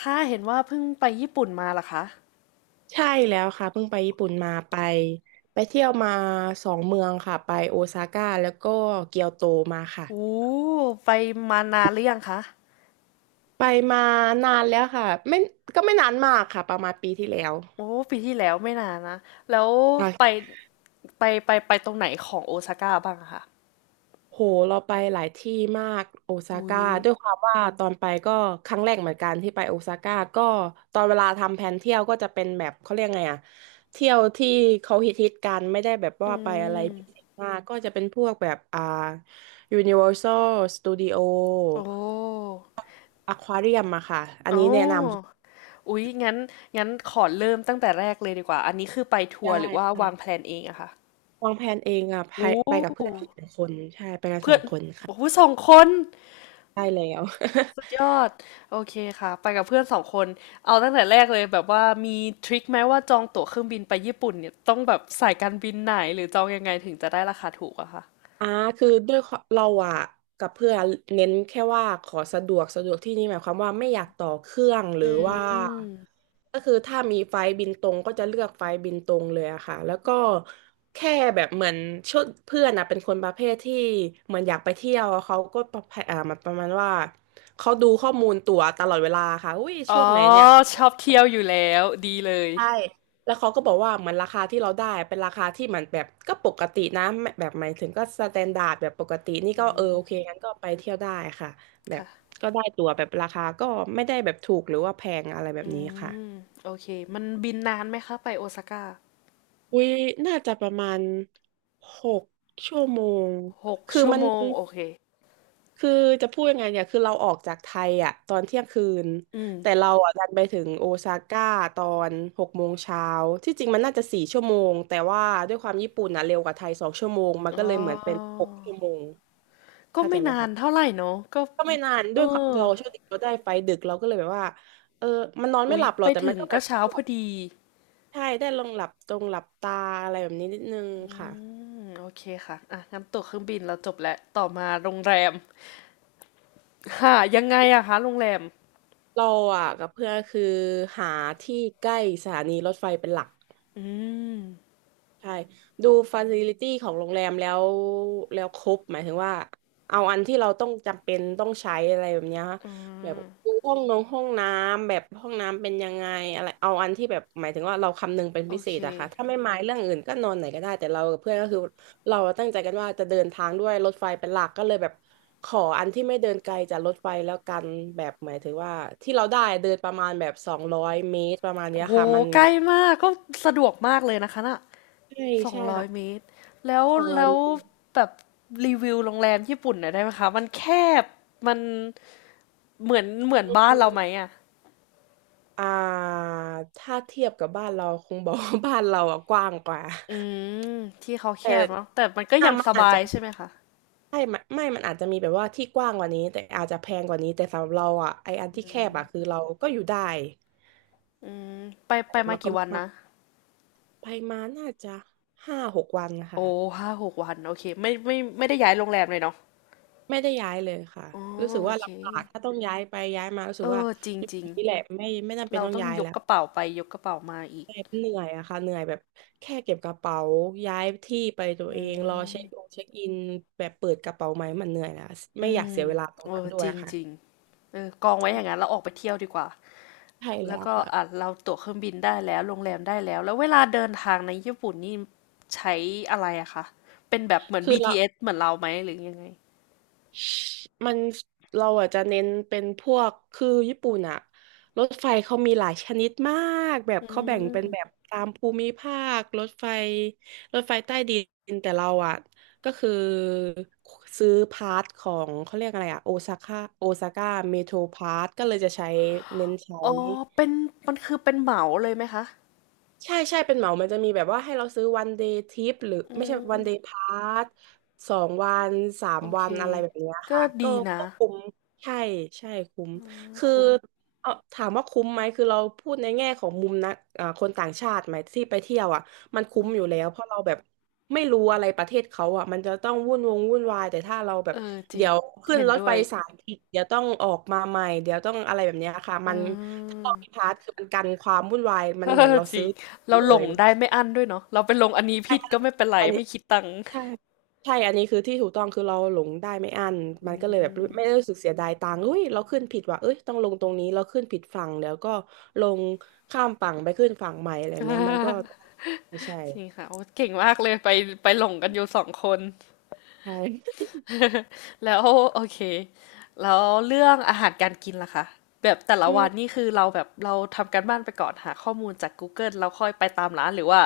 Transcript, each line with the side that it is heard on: left: ค่ะเห็นว่าเพิ่งไปญี่ปุ่นมาเหรอคะ
right: ใช่แล้วค่ะเพิ่งไปญี่ปุ่นมาไปเที่ยวมาสองเมืองค่ะไปโอซาก้าแล้วก็เกียวโตมาค่ะ
left: โอ้ ไปมานานหรือยังคะ
right: ไปมานานแล้วค่ะไม่ก็ไม่นานมากค่ะประมาณปีที่แล้ว
left: โอ้ปีที่แล้วไม่นานนะ แล้วไปไปไปตรงไหนของโอซาก้าบ้างอะคะ
right: โหเราไปหลายที่มากโอซา
left: อุ้
right: ก้า
left: ย
right: ด้วยความว่าตอนไปก็ครั้งแรกเหมือนกันที่ไปโอซาก้าก็ตอนเวลาทำแผนเที่ยวก็จะเป็นแบบเขาเรียกไงอะเที่ยวที่เขาฮิตฮิตกันไม่ได้แบบว่า
left: อื
right: ไปอะไร
left: ม
right: พิเศษมากก็จะเป็นพวกแบบUniversal Studio
left: โอ้
right: Aquarium อะค่ะอัน
left: อ๋อ
right: นี้แนะน
left: อุ๊ยงั้นขอเริ่มตั้งแต่แรกเลยดีกว่า อันนี้คือไป
right: ำ
left: ทัว
right: ใช่
left: ร์หรือว่า
right: ใช่
left: วางแพลนเองอะคะ
right: วางแผนเองอะไป
left: โอ
right: ไปกับเพื่อน
left: ้
right: อีกหนึ่งคนใช่ไปกันส
left: เพื่
right: อ
left: อน
right: งคน
left: โอ้
right: ค่ะ
left: สองคน
right: ได้แล้ว
left: สุดยอดโอเคค่ะไปกับเพื่อนสองคนเอาตั้งแต่แรกเลยแบบว่ามีทริคไหมว่าจองตั๋วเครื่องบินไปญี่ปุ่นเนี่ยต้องแบบสายการบินไหนหรือจองยังไงถึงจะได้ราคาถูกอะค่ะ
right: อ่าคือด้วยควาเราอะกับเพื่อนเน้นแค่ว่าขอสะดวกสะดวกที่นี่หมายความว่าไม่อยากต่อเครื่องหรือ
left: อื
right: ว่า
left: ม
right: ก็คือถ้ามีไฟล์บินตรงก็จะเลือกไฟล์บินตรงเลยอะค่ะแล้วก็แค่แบบเหมือนชุดเพื่อนอะเป็นคนประเภทที่เหมือนอยากไปเที่ยวอะเขาก็ประเภทมาประมาณว่าเขาดูข้อมูลตั๋วตลอดเวลาค่ะอุ้ยช่
left: อ๋
right: ว
left: อ
right: งไหนเนี่ย
left: ชอบเที่ยวอยู่แล้วดีเลย
right: ใช่ แล้วเขาก็บอกว่าเหมือนราคาที่เราได้เป็นราคาที่เหมันแบบก็ปกตินะไม่แบบหมายถึงก็สแตนดาร์ดแบบปกตินี่
left: อื
right: ก็เออโอเค
left: ม
right: งั้นก็ไปเที่ยวได้ค่ะแบบ
left: ค่ะ
right: ก็ได้ตั๋วแบบราคาก็ไม่ได้แบบถูกหรือว่าแพงอะไรแบบ
left: อื
right: นี้ค่ะ
left: มโอเคมันบินนานไหมคะไปโอซาก้า
right: อุ้ยน่าจะประมาณหกชั่วโมง
left: หก
right: คือ
left: ชั่ว
right: มัน
left: โมงโอเค
right: คือจะพูดยังไงเนี่ยคือเราออกจากไทยอ่ะตอนเที่ยงคืน
left: อืม
right: แต่เราอ่ะดันไปถึงโอซาก้าตอน6 โมงเช้า ที่จริงมันน่าจะ4 ชั่วโมง แต่ว่าด้วยความญี่ปุ่นอ่ะเร็วกว่าไทย2 ชั่วโมง มัน
left: อ๋
right: ก็เลยเหมือนเป็น
left: อ
right: หกชั่วโมง
left: ก็
right: เข้าใจ
left: ไม่
right: ไหม
left: นาน
right: คะ
left: เท่าไหร่เนอะก็
right: ก็ไม่นาน
left: เอ
right: ด้
left: อ
right: วยความเราโชคดีเราได้ไฟดึกเราก็เลยแบบว่าเออมันนอนไม่
left: อุ๊
right: ห
left: ย
right: ลับหร
left: ไป
right: อกแต่
left: ถึ
right: มัน
left: ง
right: ก็แบ
left: ก็
right: บ
left: เช้า
right: ห
left: พ
right: ลั
left: อ
right: บ
left: ดี
right: ใช่ได้ลองหลับตรงหลับตาอะไรแบบนี้นิดนึงค่ะ
left: อืมโอเคค่ะอ่ะงั้นตั๋วเครื่องบินเราจบแล้วต่อมาโรงแรมค่ายังไงอะคะโรงแรม
right: เราอ่ะกับเพื่อนคือหาที่ใกล้สถานีรถไฟเป็นหลัก
left: อืม
right: ใช่ดูฟ a ซิลิตี้ของโรงแรมแล้วแล้วครบหมายถึงว่าเอาอันที่เราต้องจำเป็นต้องใช้อะไรแบบเนี้ยค่ะ
left: อื
right: แบบ
left: ม
right: ดูห้องน้ำแบบห้องน้ำเป็นยังไงอะไรเอาอันที่แบบหมายถึงว่าเราคำนึงเป็น
left: โอ
right: พิเศ
left: เค
right: ษอะค่ะถ้าไม่หมายเรื่องอื่นก็นอนไหนก็ได้แต่เรากับเพื่อนก็คือเราตั้งใจกันว่าจะเดินทางด้วยรถไฟเป็นหลักก็เลยแบบขออันที่ไม่เดินไกลจากรถไฟแล้วกันแบบหมายถึงว่าที่เราได้เดินประมาณแบบสองร้อยเมตรประมาณเนี้
left: โอ้
right: ย
left: โห
right: ค่ะมัน
left: ใกล้มากก็สะดวกมากเลยนะคะน่ะ
right: ใช่
left: สอง
right: ใช่
left: ร้อยเม
right: ค่ะ
left: ตรแล้ว
right: สองร้อย
left: แล้
right: เม
left: ว
right: ตร
left: แบบรีวิวโรงแรมญี่ปุ่นหน่อยได้ไหมคะ มันแคบ มันเหมือนบ้านเราไหมอะ
right: อ่าถ้าเทียบกับบ้านเราคง บอกว่าบ้านเราอะกว้างกว่า
left: อืมที่เขาแค
right: แต่
left: บเนาะแต่มันก็ยัง
right: มัน
left: ส
right: อาจ
left: บา
right: จะ
left: ยใช่ไหมคะ
right: ใช่ไม่ไม่มันอาจจะมีแบบว่าที่กว้างกว่านี้แต่อาจจะแพงกว่านี้แต่สำหรับเราอ่ะไออันที่แคบอ่ะคือเราก็อยู่ได้
left: อืมไปมา
right: เราก็
left: กี่วัน
right: มา
left: นะ
right: ไปมาน่าจะ5-6 วันนะคะ
left: โอ้ห้าหกวันโอเคไม่ไม่ได้ย้ายโรงแรมเลยเนาะ
right: ไม่ได้ย้ายเลยค่ะ
left: อ๋อ
right: รู้สึก
left: โอ
right: ว่า
left: เค
right: ลำบากถ้าต้องย้ายไปย้ายมารู้สึ
left: เอ
right: กว่า
left: อจ
right: อยู่
left: ริง
right: นี่แหละไม่ไม่จำ
left: ๆ
right: เป็น
left: เรา
right: ต้อง
left: ต้อง
right: ย้าย
left: ยก
right: แล้ว
left: กระเป๋าไปยกกระเป๋ามาอีก
right: เหน็บเหนื่อยอะค่ะเหนื่อยแบบแค่เก็บกระเป๋าย้ายที่ไปตัว
left: อื
right: เองรอ
left: ม
right: เช็คอินแบบเปิดกระเป๋าไหมมันเหนื่อยแล้วไม่
left: อื
right: อยาก
left: ม
right: เสียเวลาตร
left: เอ
right: งนั้น
left: อ
right: ด้ว
left: จ
right: ยค่ะ
left: ริงๆเออกองไว้อย่างนั้นเราออกไปเที่ยวดีกว่า
right: ใช่แล้
left: แล้ว
right: ว
left: ก็
right: ค่ะ
left: อ่ะเราตั๋วเครื่องบินได้แล้วโรงแรมได้แล้ว แล้วเวลาเดินทางในญี่ปุ่นนี่ใช้อะไรอะคะเป็นแบบเหมือน
right: คือเรา
left: BTS เอสเหมือนเราไหมหรือยังไง
right: มันเราอาจจะเน้นเป็นพวกคือญี่ปุ่นอะรถไฟเขามีหลายชนิดมากแบบ
left: อื
right: เขาแบ่งเป็
left: ม
right: นแบบตามภูมิภาครถไฟรถไฟใต้ดินแต่เราอะก็คือซื้อพาร์ทของเขาเรียกอะไรอะโอซาก้าเมโทรพาร์ทก็เลยจะใช้เน้นใช้
left: อ๋อเป็นมันคือเป็นเหมาเลยไหมคะ
right: ใช่ใช่เป็นเหมามันจะมีแบบว่าให้เราซื้อวันเดย์ทริปหรือ
left: อื
right: ไม่ใช่
left: ม
right: วันเดย์พาส2 วันสาม
left: โอ
right: วั
left: เค
right: นอะไรแบบเนี้ย
left: ก็
right: ค่ะก็
left: ดีนะ
right: ก็คุ้มใช่ใช่คุ้มคือ
left: คุ้ม
right: เออถามว่าคุ้มไหมคือเราพูดในแง่ของมุมนะคนต่างชาติไหมที่ไปเที่ยวอ่ะมันคุ้มอยู่แล้วเพราะเราแบบไม่รู้อะไรประเทศเขาอ่ะมันจะต้องวุ่นวายแต่ถ้าเราแบ
left: เอ
right: บ
left: อจริ
right: เดี๋
left: ง
right: ยวขึ้น
left: เห็น
right: รถ
left: ด้ว
right: ไฟ
left: ย
right: สายผิดเดี๋ยวต้องออกมาใหม่เดี๋ยวต้องอะไรแบบเนี้ยค่ะ
left: อา
right: มันถ้าเรามีพาสคือมันกันความวุ่นวายมันเหมือนเรา
left: จริ
right: ซื้อ
left: งเรา
right: เล
left: หลง
right: ย
left: ได้ไม่อั้นด้วยเนาะเราไปลงอันนี้
right: ใช่
left: ผิดก็ไม่เป็นไร
right: อันนี้
left: ไม่คิดตังค์
right: ใช่ใช่อันนี้คือที่ถูกต้องคือเราหลงได้ไม่อั้น
left: อื
right: มันก็เลยแบบไม่ได้
left: ม
right: รู้สึกเสียดายตังค์เฮ้ยเราขึ้นผิดว่ะเอ้ยต้องลงตรงนี้เราขึ้นผิดฝั่งแล้วก็ลงข้ามฝั่งไปขึ้นฝั่งใหม่อะไรแบบเนี้ยมันก็ ไม่ใช่
left: จริงค่ะโอ้เก่งมากเลยไปหลงกันอยู่สองคน
right: ใช่
left: แล้วโอเคแล้วเรื่องอาหารการกินล่ะคะแบบแต่ ละ
right: อื
left: วันนี่
right: ม
left: คือเราแบบเราทำการบ้านไปก่อนหาข้อมูลจากกูเกิลเราค่อยไปตามร้านหรือว่า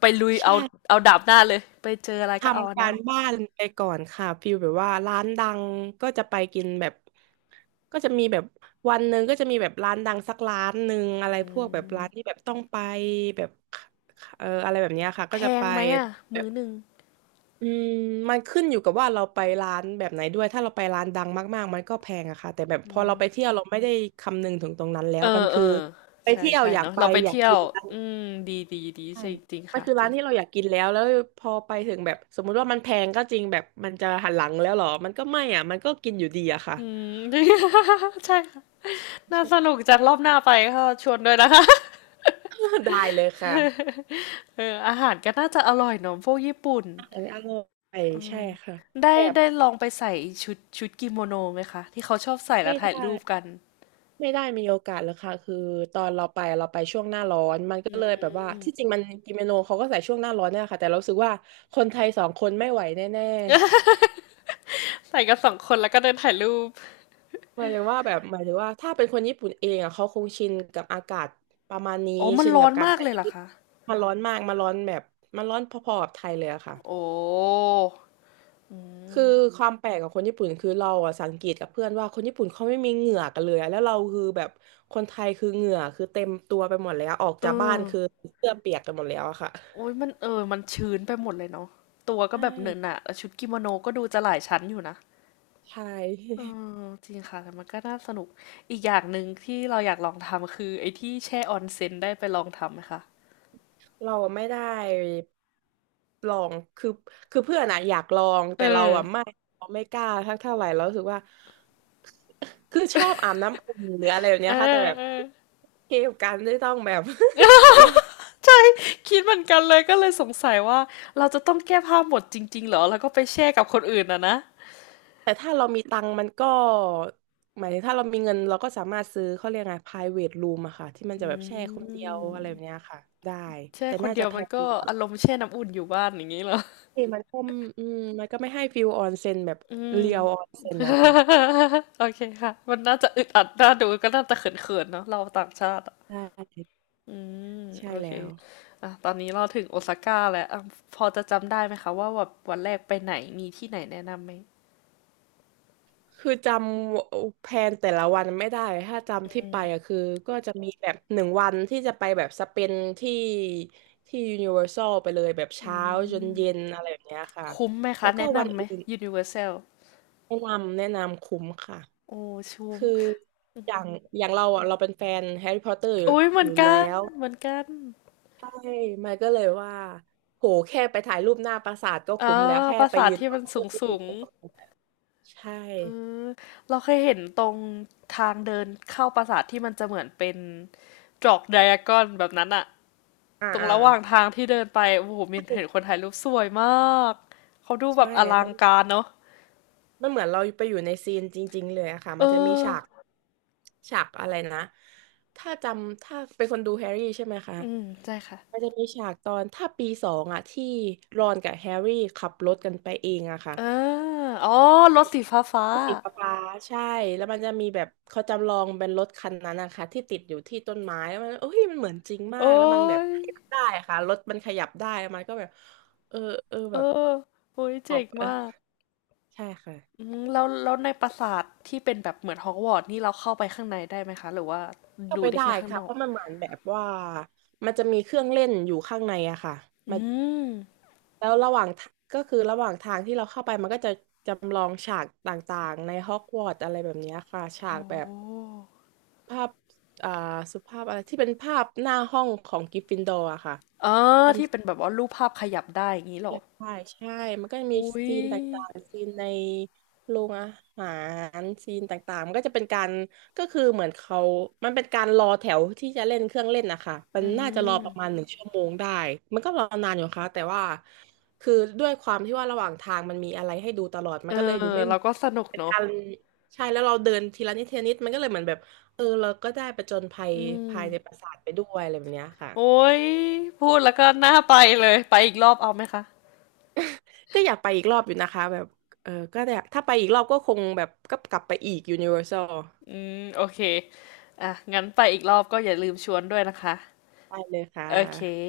left: ไปลุย
right: ใช่
left: เอาเอาดาบหน้าเลยไปเจออะไรก็เอาอั
right: ทำ
left: น
right: กา
left: นั้น
right: รบ้านไปก่อนค่ะฟิลแบบว่าร้านดังก็จะไปกินแบบก็จะมีแบบวันหนึ่งก็จะมีแบบร้านดังสักร้านหนึ่งอะไรพวกแบบร้านที่แบบต้องไปแบบเอออะไรแบบเนี้ยค่ะก็
left: แพ
right: จะไป
left: งไหมอะ
right: แบ
left: มื้
right: บ
left: อหนึ่ง
right: อืมมันขึ้นอยู่กับว่าเราไปร้านแบบไหนด้วยถ้าเราไปร้านดังมากๆมันก็แพงอะค่ะแต่แบบพอเราไปเที่ยวเราไม่ได้คำนึงถึงตรงนั้นแล้ว
left: เอ
right: มัน
left: อเอ
right: คือ
left: อ
right: ไป
left: ใช่
right: เที่ยว
left: ใช่
right: อยาก
left: เนาะ
right: ไป
left: เราไป
right: อยาก
left: เที่ย
right: กิ
left: ว
right: น
left: อืมดี
right: ใช่
left: ใช่จริง
right: มัน
left: ค่ะ
right: คือ
left: จ
right: ร้า
left: ริ
right: น
left: ง
right: ที่เราอยากกินแล้ว แล้วพอไปถึงแบบสมมุติว่ามันแพงก็จริงแบบมันจะหันหลังแล้วเหรอมันก็ไม่อ่ะมันก็กินอยู่ดีอะค่ะ
left: อืม ใช่ค่ะน่าส
right: ใช่
left: นุกจัดรอบหน้าไปก็ชวนด้วยนะคะ
right: ได้เลยค่ะ
left: เอออาหารก็น่าจะอร่อยเนาะพวกญี่ปุ่น
right: อาหารอร่อย
left: อื
right: ใช่
left: ม
right: ค่ะ
left: ได้
right: แบบ
left: ได้ลองไปใส่ชุดกิโมโนไหมคะที่เขาชอบใส่แล้
right: ไม่
left: วถ่า
right: ได้
left: ยรูปกัน
right: ไม่ได้มีโอกาสเลยค่ะคือตอนเราไปช่วงหน้าร้อนมันก็
left: อื
right: เลยแบบว่า
left: ม
right: ที่จริงมันกินเมนูเขาก็ใส่ช่วงหน้าร้อนเนี่ยค่ะแต่เรารู้สึกว่าคนไทยสองคนไม่ไหวแน่
left: ใส่กันสองคนแล้วก็เดินถ่ายรูป
right: หมายถึงว่าแบบหมายถึงว่าถ้าเป็นคนญี่ปุ่นเองอ่ะเขาคงชินกับอากาศประมาณนี้
left: อ๋อมัน
right: ชิน
left: ร้อ
right: กับ
left: น
right: การ
left: มาก
right: ใส่
left: เลยเห
right: ชุ
left: รอ
right: ด
left: คะ
right: มันร้อนมากมันร้อนแบบมันร้อนพอๆกับไทยเลยอะค่ะ
left: โอ้อื
right: คือ
left: ม
right: ความแปลกของคนญี่ปุ่นคือเราอ่ะสังเกตกับเพื่อนว่าคนญี่ปุ่นเขาไม่มีเหงื่อกันเลยอะแล้วเราคือแบบคนไทยคือเหงื่อคือเต็มตัวไปหมดแล้วออกจา
left: อื
right: กบ้าน
left: ม
right: คือเสื้อเปียกกันหมดแล้วอะค่ะ
left: โอ้ยมันเออมันชื้นไปหมดเลยเนาะตัวก็
right: ใช
left: แบบเหนอะห
right: ่
left: นะแล้วชุดกิโมโนก็ดูจะหลายชั้นอยู่นะ
right: ใช่
left: เออจริงค่ะแต่มันก็น่าสนุกอีกอย่างหนึ่งที่เราอยากลองทำคือไอ้ที่แช่ออนเซ็นได้ไปลองทำไหมคะ
right: เราอะไม่ได้ลองคือคือเพื่อนอะอยากลอง
left: เอ
right: แต่เรา
left: อ
right: อะไม่เราไม่กล้าทักเท่าไหร่เรารู้สึกว่า คือชอบอาบน้ำอุ่นหรืออะไรแบบ
left: เอ
right: เนี้ยค่ะแต่แบบ
left: อๆ
right: เกมกันไม่ต้องแบบ
left: ใช่คิดเหมือนกันเลยก็เลยสงสัยว่าเราจะต้องแก้ผ้าหมดจริงๆเหรอแล้วก็ไปแช่กับคนอื่นอะนะ
right: แต่ถ้าเรามีตังค์มันก็หมายถึงถ้าเรามีเงินเราก็สามารถซื้อเขาเรียกไง private room อะค่ะที่มันจะ
left: อื
right: แบบแช่คนเดียวอะไรแบบเนี้
left: ม
right: ยค่ะได้
left: แช่
right: แต่
left: คน
right: น่า
left: เดี
right: จะ
left: ยว
right: แพ
left: มัน
right: ง
left: ก็
right: กว่า
left: อารมณ์แช่น้ำอุ่นอยู่บ้านอย่างงี้เหรอ
right: ที่มันก็อืมมันก็ไม่ให้ฟิลออนเซ็นแบบ
left: อืม
right: เรียวออนเซ็นนะคะ
left: โอเคค่ะ มันน่าจะอึดอัดน่าดูก็น่าจะเขินๆเนาะเราต่างชาติอะ
right: ใช่
left: อืม
right: ใช่
left: โอเค
right: แล้ว
left: อ่ะตอนนี้เราถึงโอซาก้าแล้วอ่ะพอจะจำได้ไหมคะว่าแบบวันแรกไปไหนมีที่ไหนแนะนำไหม
right: คือจำแพลนแต่ละวันไม่ได้ ถ้าจำที่
left: อื
right: ไป
left: ม
right: อะคือก็จะมีแบบหนึ่งวันที่จะไปแบบสเปนที่ที่ยูนิเวอร์แซลไปเลยแบบ
left: อื
right: เช้าจน
left: ม
right: เย็นอะไรแบบเนี้ยค่ะ
left: คุ้มไหมคะ
right: แล้วก็
left: แนะ
right: วัน
left: นำไหม
right: อื่น
left: Universal
right: แนะนำแนะนำคุ้มค่ะ
left: โอ้ ชุ้ม
right: คืออย่างอย่างเราอะเราเป็นแฟนแฮร์รี่พอตเตอร์
left: โอ้ย เห
right: อ
left: มื
right: ยู่อ
left: อน
right: ยู่แล้
left: กัน
right: ว
left: เหมือนกัน
right: ใช่มันก็เลยว่าโหแค่ไปถ่ายรูปหน้าปราสาทก็
left: อ่า
right: คุ้มแล้วแค่
left: ปรา
right: ไป
left: สาท
right: ยืน
left: ที่
right: รอ
left: มัน
right: ก็
left: สู
right: คุ้
left: ง
right: ม
left: สูง
right: แล้วใช่
left: เออเราเคยเห็นตรงทางเดินเข้าปราสาทที่มันจะเหมือนเป็นจอกไดอะกอนแบบนั้นอะ
right: อ่า
left: ตรง
right: อ่า
left: ระหว่างทางที่เดินไปโอ้โหมีนเห็นคนถ่ายรูปสวยมากเขาดูแบ
right: ใช่
left: บอ
right: แล้ว
left: ลั
right: มั
left: ง
right: น
left: การเนาะ
right: มันเหมือนเราไปอยู่ในซีนจริงๆเลยอะค่ะ
left: เออ
right: มันจะมีฉากฉากอะไรนะถ้าเป็นคนดูแฮร์รี่ใช่ไหมคะ
left: อืมใช่ค่ะ
right: มันจะมีฉากตอนถ้าปีสองอะที่รอนกับแฮร์รี่ขับรถกันไปเองอะค่ะ
left: เอออ๋อรถสีฟ้า
right: สีฟ้าๆใช่ แล้วมันจะมีแบบเขาจำลองเป็นรถคันนั้นนะคะที่ติดอยู่ที่ต้นไม้แล้วมันโอ้ยมันเหมือนจริงมาก
left: โอ้
right: แล้วมันแบบ
left: ย
right: ขยับได้อะค่ะรถมันขยับได้แล้วมันก็แบบเออเออ
left: เอ
right: แบบ
left: อโอ้ย
right: ขอ
left: เจ๋
right: บ
left: ง
right: เออ
left: มาก
right: ใช่ค่ะ
left: อืมแล้วในปราสาทที่เป็นแบบเหมือนฮอกวอตส์นี่เราเข้าไปข้างในได้ไหมคะหรือว่า
right: เข้า
left: ดู
right: ไป
left: ได้
right: ได้
left: แค่ข้าง
right: ค่ะ
left: นอ
right: เพ
left: ก
right: ราะมันเหมือนแบบว่ามันจะมีเครื่องเล่นอยู่ข้างในอะค่ะ
left: อื
right: มา
left: ม
right: แล้วระหว่างทาก็คือระหว่างทางที่เราเข้าไปมันก็จะจำลองฉากต่างๆในฮอกวอตส์อะไรแบบเนี้ยค่ะ
left: โห
right: ฉากแบบภาพอ่าสุภาพอะไรที่เป็นภาพหน้าห้องของกริฟฟินดอร์อะค่ะ
left: อ๋อที่เป็นแบบว่ารูปภาพขยับได้อย่างงี้เหร
right: อ
left: อ
right: ยากถ่ายใช่มันก็จะมี
left: อุ๊ย
right: ซีนต่างๆซีนในโรงอาหารซีนต่างๆมันก็จะเป็นการก็คือเหมือนเขามันเป็นการรอแถวที่จะเล่นเครื่องเล่นนะคะมั
left: อื
right: นน่าจะรอ
left: ม
right: ประมาณ1 ชั่วโมงได้ มันก็รอนานอยู่ค่ะแต่ว่าคือด้วยความที่ว่าระหว่างทางมันมีอะไรให้ดูตลอดมั
left: เอ
right: นก็เลยดู
left: อ
right: ไม่
left: เรา
right: เบื่
left: ก็
right: อ
left: สนุก
right: เป็น
left: เนอะ
right: การใช่แล้วเราเดินทีละนิดทีละนิดมันก็เลยเหมือนแบบเออเราก็ได้ผจญภัย
left: อืม
right: ภายในปราสาทไปด้วยอะไรแบบเนี้ยค่ะ
left: โอ้ยพูดแล้วก็น่าไปเลยไปอีกรอบเอาไหมคะ
right: ก็อยากไปอีกรอบอยู่นะคะแบบเออก็อยากถ้าไปอีกรอบก็คงแบบก็กลับไปอีก Universal
left: อืมโอเค อ่ะงั้นไปอีกรอบก็อย่าลืมชวนด้วยนะคะ
right: ไปเลยค่
left: โอเค
right: ะ